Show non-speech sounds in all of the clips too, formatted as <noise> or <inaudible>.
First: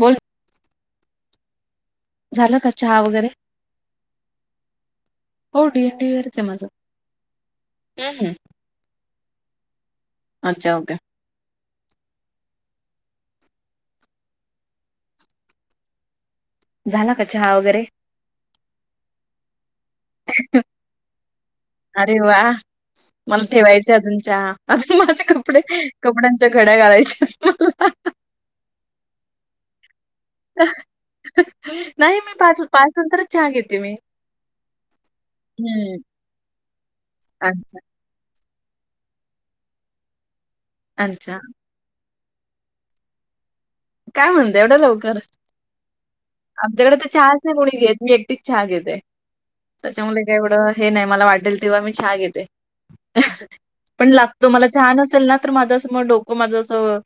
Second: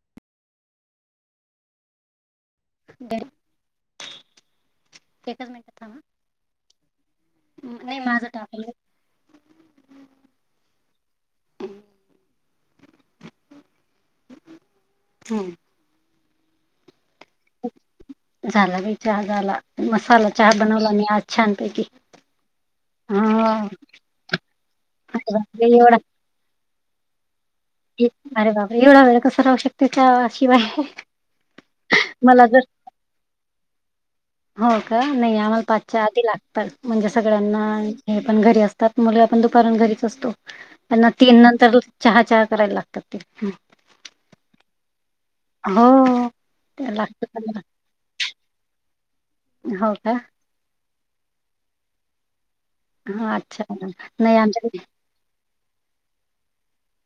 बोल झालं का चहा वगैरे एकच हो मिनटात डीएनडीवरच आहे माझं थांबा नाही माझं हम्म टाकलं अच्छा ओके हम्म. झाला का चहा वगैरे झाला का चहा झाला मसाला चहा बनवला नाही आज छानपैकी अरे वा मला हा ठेवायचं अजूनच्या अजून माझे अरे कपडे बापरे एवढा कपड्यां च्या खड्या घालायच्या बरे बाबा एवढा वेळ कस रावू शकते. शिवाय नाही मी मला जर पाच पाच नंतरच चहा घेते मी हो का नाही आम्हाला हम्म पाचच्या आधी लागतात म्हणजे सगळ्यांना अच्छा हे पण घरी असतात मुग आपण दुपार घरीच असतो त्यांना अच्छा तीन नंतर चहा चार यला लाकते ह काय म्हणत एवढं लवकर हो आमच्याकडे तर लागत चहाचं नाही कोणी घ मी ती चहा घेते हो का त्याच्यामुळे काय एवढं हे नाही मला वाटेल तेव्हा मी चहा घेते हा अच्छा पण नाही लागतो मला आमच्याकडे छान असेल ना तर माझं असं म डोकं माझं असं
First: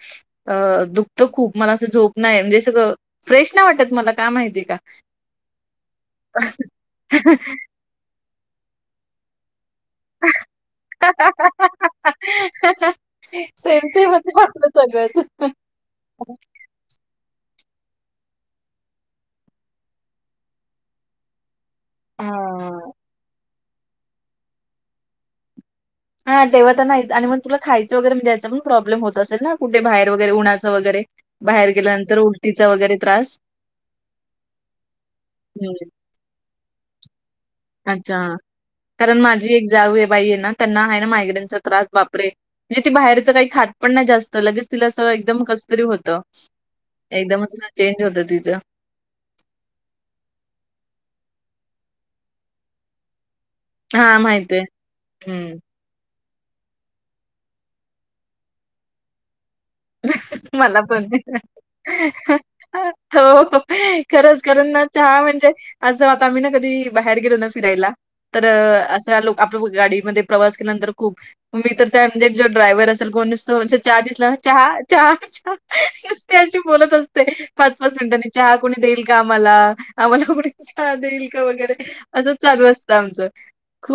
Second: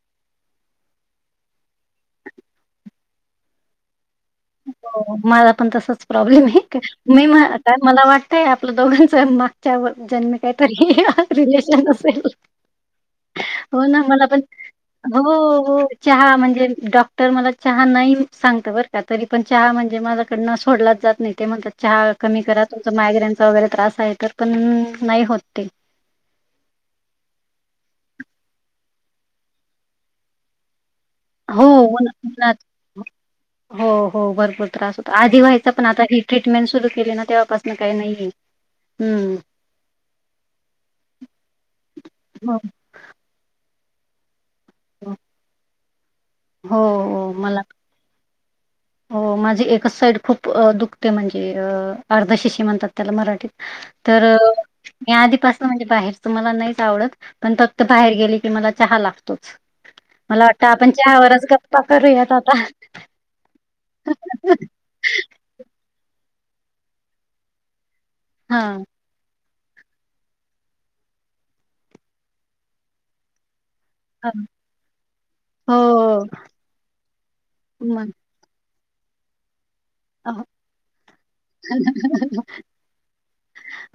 अ दुखतं खूप. मला असं झोप नाही म्हणजे सगळं, फ्रेश नाही वाटत मला का माहिती का? हो मला पण तसाच प्रॉब्लेम आहे, मी <unintelligible> मला वाटतंय आपलं दोघांच मागच्यावर जन्म काहीतरी रिलेशन अससेल <inaudible> हो सेम ना सेमच मला पण, वाटलं हो सगळंच. हो. चहा म्हणजे, डॉक्टर मला चहा नाही सांगत बरं का तरी पण चहा म्हणजे माझ्याकडनं सोडलाच जात नाही, ते म्हणतात चहा कमी करा हां. तुमचा मायग्रेन वगैरे त्रास आहे, तर पण नाही होत ते. हा तेव्हा तर नाहीच, आणि मग तुला खायचं वगैरे पण म्हणजे याचा पण प्रॉब्लेम होत असेल ना, कुठे बाहेर वैगरे उन्हाचं वगैरे? हो बाहेर गेल्यानंतर उन्हात, उलटीचा वगैरे त्रास? हो हो भरपूर त्रास होता आधी व्हायचा पण हं. आता ट्रीटमेंट सुरू केली ना तेव्हापासून काही अच्छा. नाहीय. कारण माझी एक जाऊ आहे बाई आहे ना, त्यांना आहे ना मायग्रेनचा त्रास बापरे! हो, ती बाहेरचं काही खात पण नाही जास्त लगेच तिला असं हो, एकदम कसतरी होतं. हो, हो एकदमच मला असं चेंज होतं तिचं. हो माझी एकच साईड खूप दुखते म्हणजे, अ अर्धशिशि म्हणतात त्याला मराठीत. हां, तर अ माहिती आहे. मी हं. आधीपासून म्हणजे बाहेर मला नाहीच आवडत, पण फक्त बाहेर गेली की मला चहा लागतोच. मला वाटतं आपण चहा वरच गप्पा करूयात आता. हो खरंच करून ना चहा म्हणजे असं वा आता आम्ही ना कधी बाहेर गेलो ना फिरायला तर हां, अ असा लो आपल्या गाडीमध्ये प्रवास केल्यानंतर खूप, मी तर त्या म्हणजे जो ड्रायव्हर असेल कोण असेल चहा दिसला हां. चहा चहा चहा हो, नुसती अशी बोलत असते, पाच पाच मग मिनट चहा कुणी देईल का मला? अ, आम्हाला कुणी चहा देईल का वगैरे, असंच चालू असतं आमचं.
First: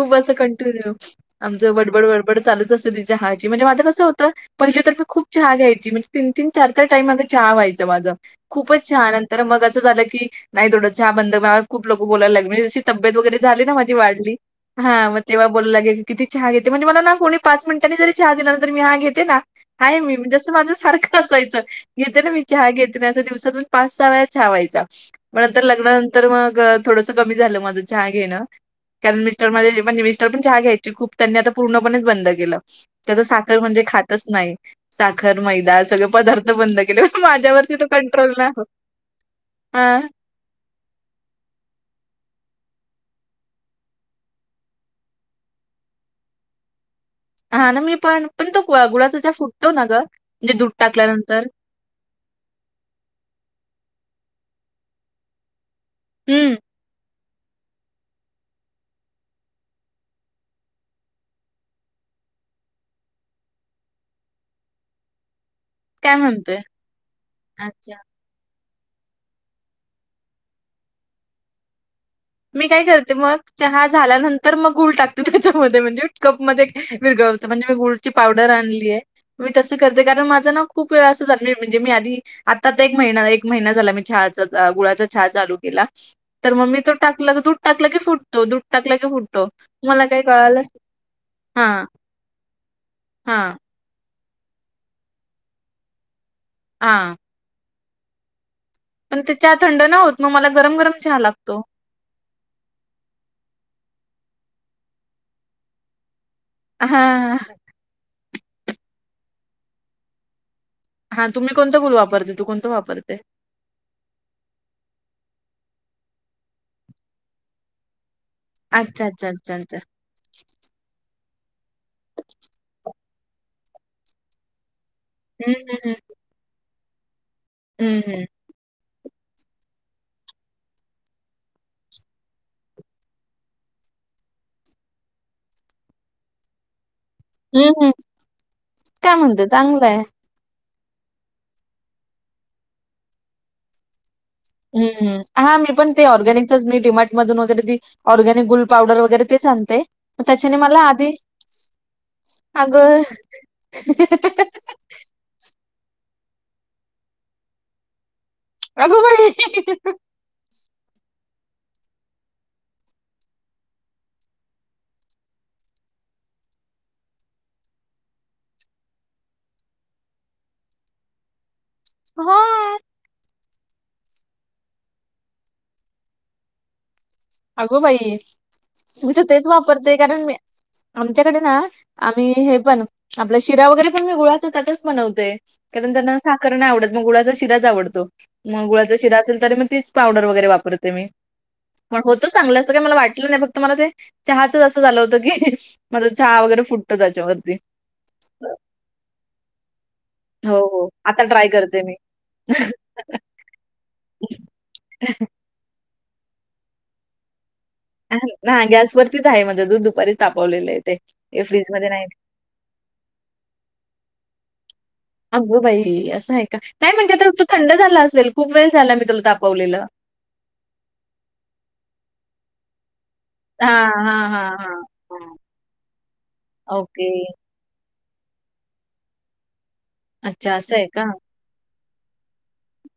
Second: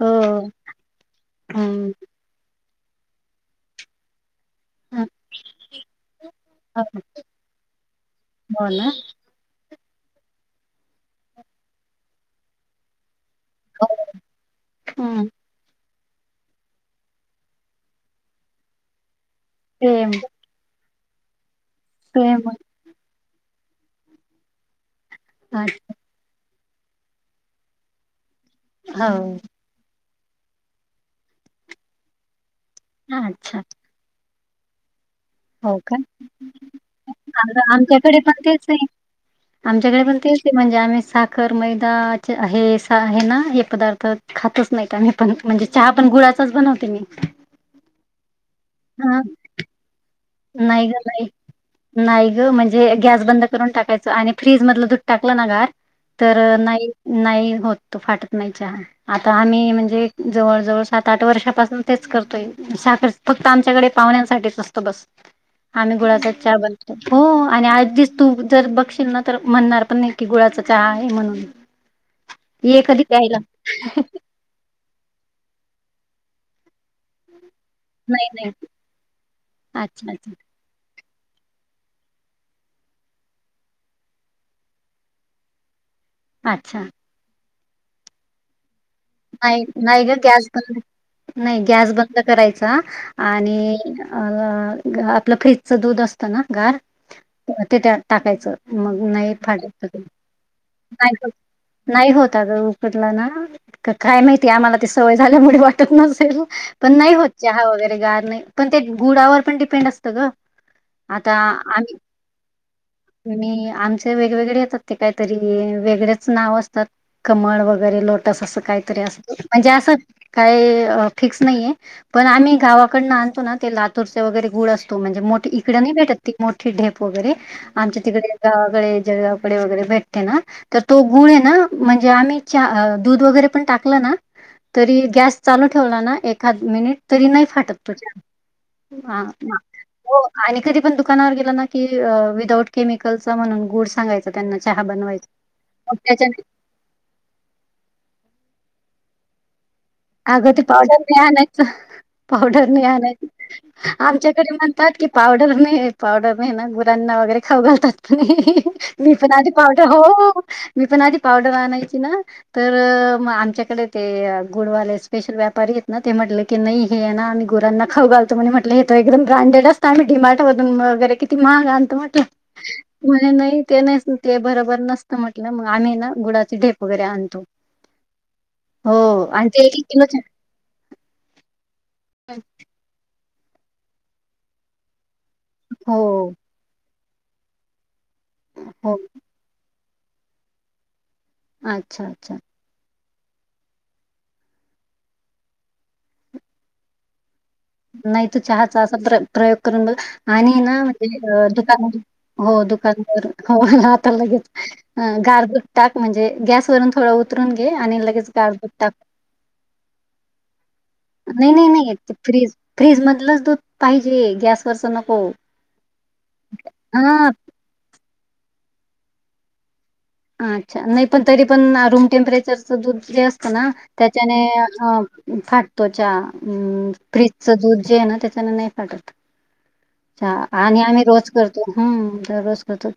हो, असं कंटिन्यू, आमचं बड हं, बड चालू जस ती चहाची, म्हणजे माझं कसं होतं पहिलं तर हं, मी खू चहा घ्यायची, म्हणजे तीन-तीन, हो, चार-चार टाइम माझा चहा व्हायचं माझं हो खूपच ना? छा त्यानंतर मग असं झालं की, नाय थोडं चहा बंद मला खूप लोकं बोलायला लागले, म्हणजे अशी तब्येत वगैरे झाली ना हो, माझी वाढली, हा मग हं. तेव्हा बोलु लागले. किती चहा घेते, म्हणजे मला ना कोणी पाच मिनिटांनी जरी चहा दिला ना तर मी हा घेते ना, आहे सेम, मी म्हणजे असं माझं सारखं असायचं, घेते ना मी सेमच. चहा घेते ना. असं दिवसातून पाच सहा वेळा चहा व्हायचा. पण आता अच्छा, लग्नानंतर मग थोडसं कमी झालं माझं चहा घेणं. कारण मिस्टर माझे, म्हणजे मिस्टर पण चहा घ्यायचे खूप त्यांनी आता पूर्णपणेच बंद केलं. ते आता हो, साखर अच्छा. म्हणजे खातच नाही. साखर, हो मैदा का? सगळे पदार्थ बंद केले पण आ माझ्यावरती तो आमच्याकडे कंट्रोल पण नाही तेच होत. आहे. हां आमच्याकडे पण तेच ते म्हणजे आम्ही साखर, मैदा हे आहे ना, हे पदार्थ खातच नाही मी पण, म्हणजे चहा पण गुळाचाच बनवते मी. हा ना मी पण, पण तो गुळा गुळाचा हां चहा फुटतो ना ग? नाही ग बाई. नाही ग म्हणजे गॅस बंद करून टाकायचं, आणि फ्रीज मधलं दूध टाकलं ना गार तर हम्म नाही, नाही होत, तो फाटत नाही चहा. आता आम्ही म्हणजे, जवळ जवळ सात आठ वर्षापासून तेच करतोय. साखर फक्त आमच्याकडे पाहुण्यांसाठीच असतो बस. आम्ही काय गुळाचाच चहा म्हणते? बनवतो. हो आणि आ अच्छा. तू जर बघशील ना, तर म्हणणार पण नाही की गुळाचा चहा आहे म्हणून. मी ये काय कधी करते प्यायला. मग, चहा झाल्यानं तर मग गुळ टाकते चहामध्ये, म्हणजे कप मध्ये विरघळवते म्हणजे मी गुळ ची नाही पावडर नाही आणली आहे. मी तसं करते अच्छा कारण अच्छा माझा ना खूप वेळ असं झालेलं आहे म्हणजे मी आधी आता तर एक महिना एक महिना झाला, मी चहा गुळाचा चहा चालू केला. तर मग मी अच्छा तो टाकला दूध टाकलं की फुटतो, दूध टाकलं की फुटतो, नाही नाही मला ग काही गॅस कळालंच बंद नाही हां गॅस बंद करायचा हां आणि अ आपलं फ्रीजचं दूध असतं ना गार हां. ते त्यात टाकायचं. मग पण नाही ते चहा थंड फाटत नाय नाही होत म मला गरम गरम चहा होत लागतो. नाही होता अग उकडला ना काय माहितीय आम्हाला ती सवय झाल्यामुळे वाटत नसेल. पण नाही होत हां चहा वगैरे गार नाही पण ते गुडावर पण डिपेंड असतं ग. हा आता तुम्ही कोणतं गुळ वापरते तू कोणतं वापरते. मी आमचे वेगवेगडे येतात ते काहीतरी वेगडेच नाव असतात कमळ वगैरे लोट तसअसं कायतरी अच्छा अच्छा असत अच्छा म्हणजे अच्छा. असं काही फिक्स नाहीये पण आम्ही गावाकडन आणतो ना ते लातूरचे वगैरे गुळ अस तो म्हणजे मोठे हं इकड हं नाही हं. भेटत ती मोठी ढेप वगैरे हं आमच्या हं. तिकडे गावाकडे जळगावकडे वगैरे भेटते ना तर तो गुळ ये ना म्हणजे आम्ही चहा अ दूध वगैरे पण टाकला ना तरी गॅस चालू ठेवला ना एखाद मिनिट तरी नाही हं फाटत हं. पटकण काय हा म्हणते चांगलं आहे. आणि कधी पण दुकानावर गेला ना की अ विदाऊट केमिकलचा म्हणून गुड सांगायचा त्यांना चहा हम्म बनवायचा. हा मी पण मग ते त्याच्याने ऑर्गॅनिकच मी डिमांट मधून वगैरे ती ऑर्गॅनिक गुल पावडर वगैरे तेच आणते. मग अगं त्याच्याने ते मला पावडर आधी नाही आणायचं पावडर नाही अगं आणायच आमच्याकडे म्हणतात कि, पावडर नाही पावडर नाही ना गुरांना वगैरे खाऊ घालतात क नी अगो मी बाई पण आधी पावडर हो मी पण आधी पावडर आणायची ना तर म आमच्याकड ते गुडवाले स्पेशल व्यापारी आहेत ना ते म्हटलं की नही हे हाय ना आम्ही गुरांना खाऊ घालतो म्हणे म्हटलं हे तर एकदम ब्रँडेड अस आम्ही डी मार्ट मधून वगैरे किती महाग आणतो म्हटलं हां, म्हणे नही ते नसणं ते बरोबर नसत म्हटलं मग आम्ही हे ना गुडाची ढेप वगैरे आण अगो बाई! मी तर तेच आणि ते एक एक वापरते किलोचे कारण मी आमच्याकडे ना आम्ही हे पण आपल्या शिरा वगैरे पण मी गुळाच त्याचाच बनवते कारण हो त्यांना साखर नाय आवडत मग गुळाच्या शिराच आवडतो म गुळाचा हो शिरा असेल तरी मग तिच पावडर वगैरे वापरते मी. पण अच्छा होतो अच्छा चांगलं असं काय मला वाटलं नाय फक्त मला ते चहाचच असं झालं होतं की माझा चहा वगैरे फुटत त्याच्यावरती. नाही तू चहाचा असा प्र प्रयोग करून बघ हो, आणि ना हो. आता ट्राय करते दुकान मी. मधून हो दुकानवरून हो आता लगेच गार ग टाक म्हणजे गॅसवरून थोडं उत उतरून घे आणि लगेच गार हां, दूध टाक गॅसवरतीच आहे माझं दूध दुपारी तापवलेलं आहे ते. हे नई नई फ्रिजमध्ये नई नाही. त फ्रीज फ्रीजमधलंच दूध पाहिजे गॅसवरच नको. हो बाई असं आहे का नाय म्हणजे हा आत तो थंड झाला असेल खूप वेळ झाला मी त्याला तापवलेलं. अच्छा नाई पण तरी पण रूम टेम्परेचरचं दूध जे अस ना हां, हां, त्याच्यानी हां, हां, अ हां. फाटतो चहा अं ओके. फ्री ज दूध जे आहे ना त्याच्यांनी नाही फाटत अच्छा असं आणि आहे आम्ही का? रोज करतो हा दररोज करतो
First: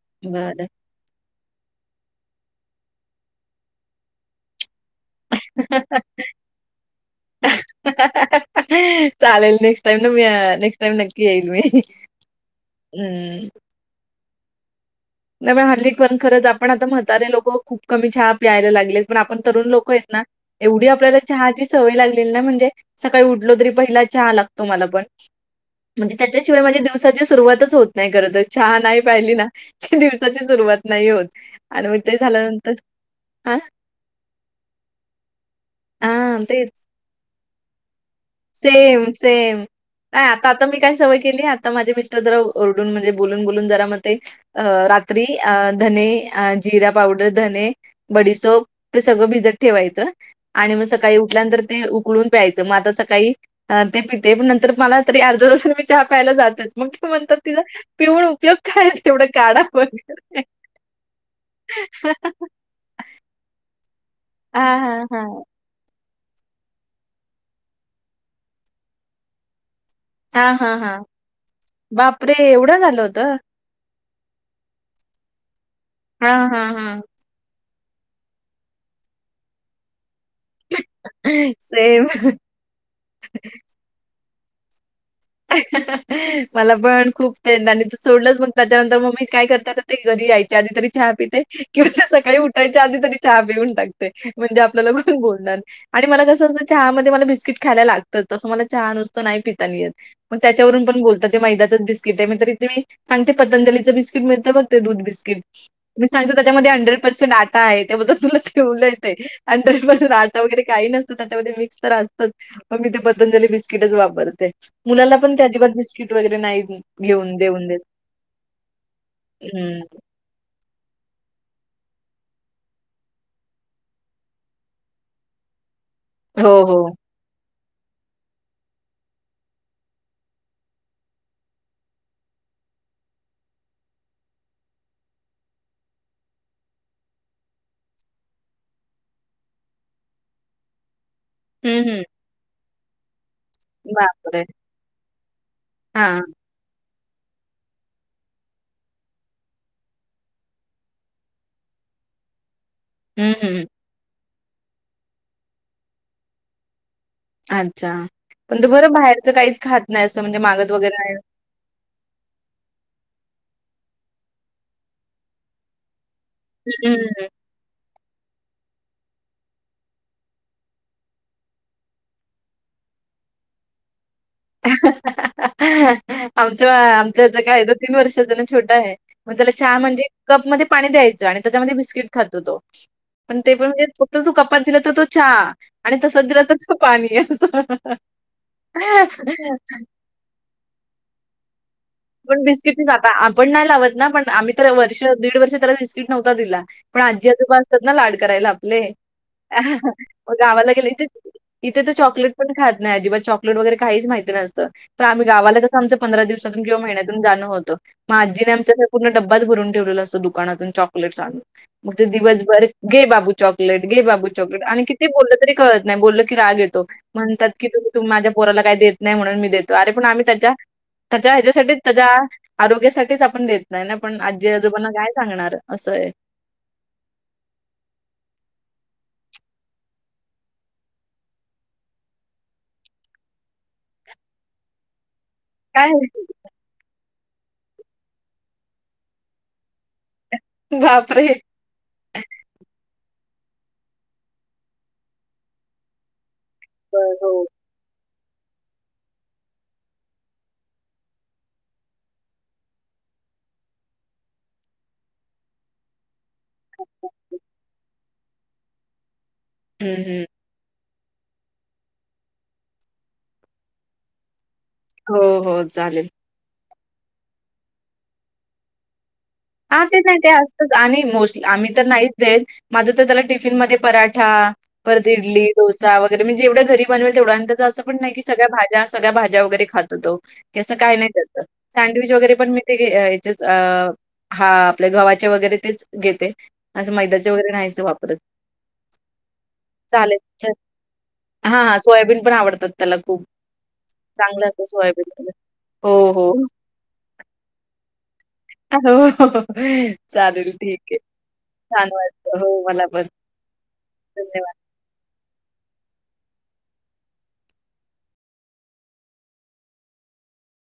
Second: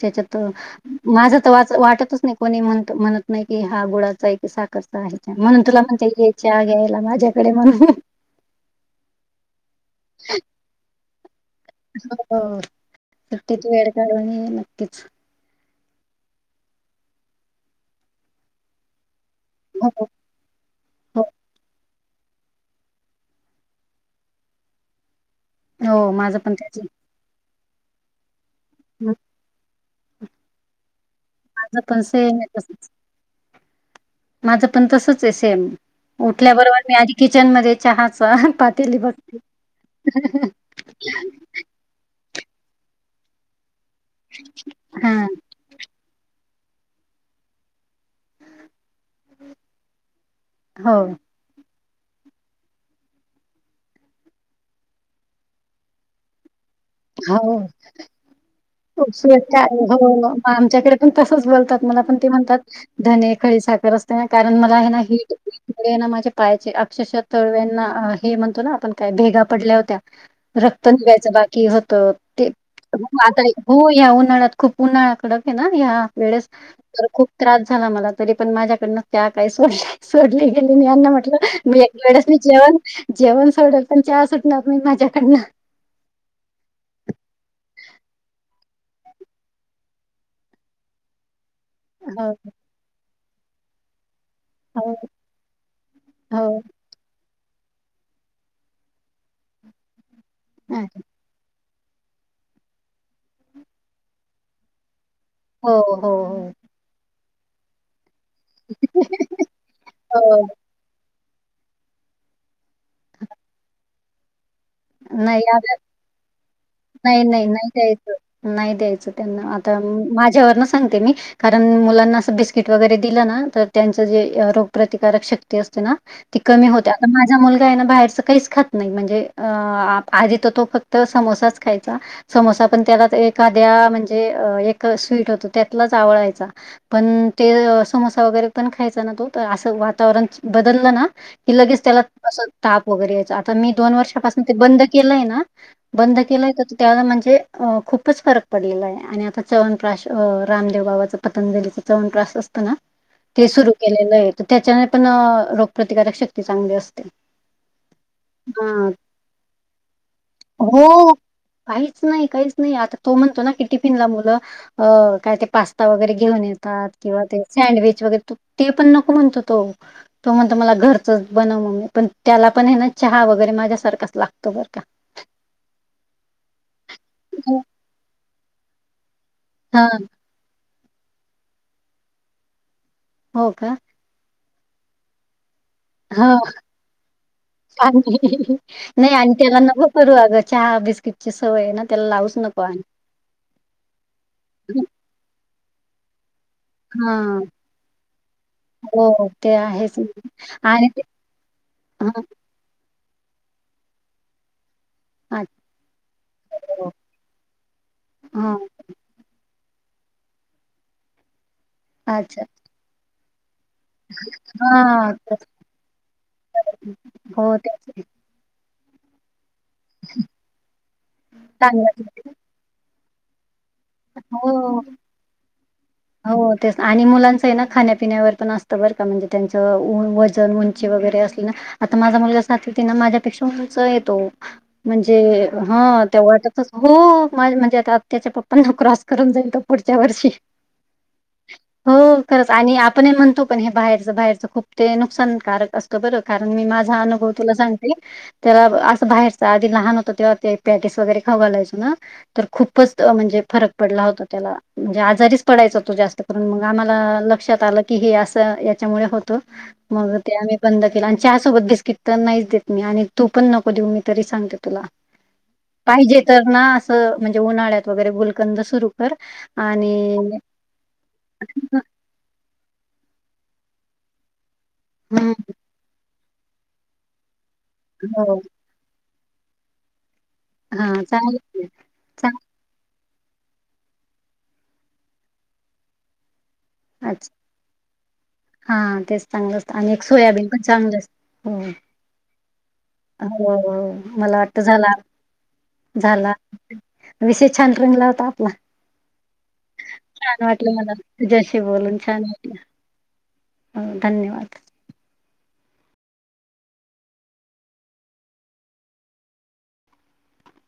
त्याच्यात बरं. माझ वाज वाटतच नाही कोणी म्ह म्हणत नाही कि हा गुळाचा आहे की सा खर चा आहे चहा म्हणून तुला म्हणते ये चहा घ्यायला माझ्याकडे म्हणून चालेल नेक्स्ट टाईम न मी नेक्स्ट टाईम नक्की येईण मी. हो हं. नक्कीच वेड काढून ये नक्कीच. नाय पण हल्ली पण खरंच आपण आता म्हातारे लोक खूप कमी चहा प्यायला लागलेत. पण आपण तरुण लोक आहेत हो. ना एवढी आपल्याला हो, चहाची सवय लागलेली ना म्हणजे सकाळी उठलो तरी पहिला चहा लागतो मला पण हो म्हणजे माझं पण त्याच्याशिवाय माझे त्याच दिव दिवसाची सुरुवातच होत नाही खरत चहा नाही पाहिली ना दिवसाची सुरुवात नाही होत माझं आणि मग पण ते सेम आहे झाल्यानंतर तसं. हा. माझं पण तसच सेम हां, तेच. उठल्याबरोबर मी आधी किचन मध्ये चहा च पातेली सेम, बघते. सेम. आत्ता जरा ओरडून म्हणजे बून बोलून जरा म अ हा रात्री अ धने अ जिरा पावडर धने. बडीसो ते सगळं भिजत ठेवायचं आणि मग हो. सकाळ उ उठल्यानंतर ते उकळून प्यायचं म आता सा काळी काही ते पिते पण नंतर मला तरी अर्ध तसून मी चहा प्यायला जातेच. मग ते म्हणतात तिचा हो. पिऊून उपयोग काय तेवढं उपसुवासच्या काढा हो वगैरे आमच्याकडे पण तसच बोलतात मला पण ते म्हणतात धने खडी साखर असते ना कारण मला हां, आहे ना हां, हीट हां. मु ना माझ्या पायाचे अक्षरशः तळव्यांना हे म्हणतो ना आपण काय भेगा पडल्या होत्या. हां, हां, रक्त हां. निघायचं बाकी होतं बापरे! ते एवढं झालं होतं? आता हो या उन्हाळ्यात खूप उन्हाळा्याकडक आहे ना या् वेळेस हां, हां, हां. <unintelligible> खूप त्रास झाला मला तरी पण माझ्याकडन त्या काय सोडल्या सोडले. तरी लीना म्हटलं मी सेम. वेळेस मी जेवण जेवण सोडल पण सुटणार मी माझ्याकडनं. हा हा मला पण खूप ड <unintelligible> आणि तू सोडलंच मग त्याच्यानंतर मम्मी काय करतात ते कधी यायच्या आधी तरी चहा पिते किंवा हो, सकाळी उठायच्या आधी तरी चहा पिऊन टाकते. ते म्हणजे आपल्याला हो, कोण बोलणार आणि मला कसं हो, असतं चहा मध्ये मला बिस्किट खायला ला त तसं मला चहा नुसत नाही पिताना येत मग त्याच्यावरून आहे. पण बोलतात. मैदाचच बिस्किट आहे तरी त मी सांगते पतजलीच बिस्कटलं बघते दूध बिस्किट हो, म हो, सांगतो हो. त्याच्यामध्ये हंड्रेड पर्सेंट आटा आहे त्याबद्दल तुला ठेवलंते आणि त्याच्यापासून आटा हो, वगैरे काही नसतं त्याच्यामध्ये मिक्स तर असतच. मग मी ते पतंजली बिस्किटच वापरते मुलाला पण नाही ते या अजिबात बिस्किट वगैरे नाही. नाही घेऊन नाही देऊन नाही देत. द्यायचं नाही द्यायचं त्यांना आता हं. माझ्यावर न सांगते मी कारण मुलांना असं बिस्किट वगैरे दिलं ना तर त्यांचं जे रोगप्रतिकारक शक्ती शक्ती असते ना ती हो, कमी हो. होत्या. माझा मुलगा आहे बाहेरच काहीच खात नाही म्हणजे आ आधी तर तो फक्त समोसाच खायचा. समोसा पण त्याला एखाद्या म्हणजे एक स्वीट होतो त्यातलाच आवळायचा. पण ते समोसा वगैरे पण खायचा ना तो तर असं वातावरण बदललं ना कि हं, लगेच त्याला हं. असं ताप वगैरे यायचा आता मी दोन बापरे! वर्षापासून ते बंद केलंय ना बंद हां. केलं. त्याला म्हणजे अ खूपच फरक पडलेला आहे आणि आता चवणपश अ रामदेव बाबाच पतंजलीचा चमन प्राश असतना. हं, ते हं. सुरू केलेलं नाय तर त्याच्याने पण अ रोगप्रतिकारक शक्ती चांगली असते. अच्छा पण त हां. बरं बाहेरचं काहीच खात नाही असं म्हणजे मागत वगैरे हो. आहे. काहीच नाही काहीच नाही आता तो म्हणतो ना की टिफिनला मुलं अ काय ते पास्ता वगैरे घेऊन येतात हं, हं. किंवा ते सँडविच वगैरे त ते पण नको म्हणतो तो. तो म्हणतो मला घरचच बनव मम्मी पण त्याला पण आहे ना चहा वगैरे माझ्यासारखाच ला आमच्या आमच्याचा हो. कायदा तीन वर्षाचाण छोटा आहे <unintelligible> मग त्याला चहा हां. म्हणजे कप मध्ये पाणी द्यायचं आणि त्याच्यामध्ये बिस्किट खातो तो पण हो ते पण का? म्हणजे फत तो कपात दिला तर तो चहा. आणि तसच हो. दिलं तस पाणी अस पाणी नाही आणि त्याला नकं करू अगं चहा बिस्किटची सवय ना त्याला लावूच पण नको आणि बिस्किटच आता आपण नाही लावत ना पण आम्ही तर वर्ष दीड वर्ष त्याला बिस्किट नव्हता दिला. पण आजी हां. आजूबा असतात ना लाड करायला आपले. हो, ते आ ह आहेच मग गावाला आणि गेले ते तीथे इथे तर हां, चॉकलेट पण खात नाही अजिबात चॉक काहीच माहीती नसतं पण आम्ही अच्छा, गावाला कसं आमचं पंधरा दिवस किंवा हो. महिन्यातुन जान होत मी आजीने हां, आमचा पूर्ण डबाच भरून ठेवलेला असतो दुकानातून चॉकलेटस आणून मग ते अच्छा. दिवसभर घे बाबू चॉ चॉकलेट घे बाबू चॉकलेट आणि किती हां, बोललं तेच तरी कळत नाही बोलल की राग येतो. म्हणतात हो, की तुम्ही तेच त माझ्या पोराला काही देत नाही म्हणून मी देतो अरे पण आम्ही त्याच्या त्याच्या ह्याच्यासाठीच चांगलं त्याच्या आरोग्यासाठीच आपण देत नाही ना पण हो, आजीआजोबांना ग सांगणार असं आहे. हो तेच आणि मुलांचं आहे ना खाण्यापिण्यावर पण असतं बरं का म्हणजे त्यांचं वजन उंची वगैरे असली ना आता माझा मुलगा सातवित आहे ना माझ्यापेक्षा उंच येतो म्हणजे काय हा ते वाटतच हो माझ म्हणजे आ आ त्याच्या पप्पांना क्रॉस करून जाईन तो पुढच्या वर्षी बापरे हो खरंच आणि आपण म्हणतो पण हे बाहेरच, बाहेरच खूप ते नुकसान कारक अस बर कारण मी माझा बरं. अनुभव तुला सांगते. त्याला असं बाहेरच आधी लहान होतं तेव्हा ते पेटिस वगैरे खावु घालायचो ना तर खूपच म्हणजे फरक पडला होता त्याला म्हणजे आजारी पडायचा तो जास्त करून मग आम्हाला हो. लक्षात आलं की हे असं याच्यामुळे होतं. हं, मग हं. ते आम्ही बंद केला आणि चहा सोबत बिस्किट तर नाहीच देत मी आणि तू पण नको देऊ मी तरी सांगते तुला. हो हो चालेल. पाहिजे तर ना असं म्हणजे उन्हाळ्यात वगैरे गुलकंद सुरू कर हां, ते नाही ते आणि असतंच आणि मोस्टली आम्ही तर नाहीच देत माझं तर त्याला टिफिन मध्ये पराठा परत हं, इडली, डोसा वगैरे मी जेवढ घरी बनवेल तेवढ अन त्याच असं पण नाही हो सगळ्या भाज्या सगळ्या भाज्या वगैरे खातो तो तस काय हा नाही त्याच चांगलं सँडविच वगैरे पण ते याचेच अ हा आपल्या गव्हाचे वगैरे तेच घेते. असं मैद्याचे चांगलंच वगैरे नहीच वापरत. हा तेच चांगलं असतं आणि एक चालेल. सोयाबीन चल पण चांगलं असतं. हां, हो हां. सोयाबीन पण आवडतात त्याला खूप. हो मला चांगलं वाटत असतं झाला आता. सोयाबीन वगैरे. हो, हो. झाला विषय छान रंगला होता आपला. अ हो. छान चालेल वाटलं ठीक मला आहे तुझ्याशी छान बोलून छान वाटलं हो मला पण वाटलं. हो धन्यवाद.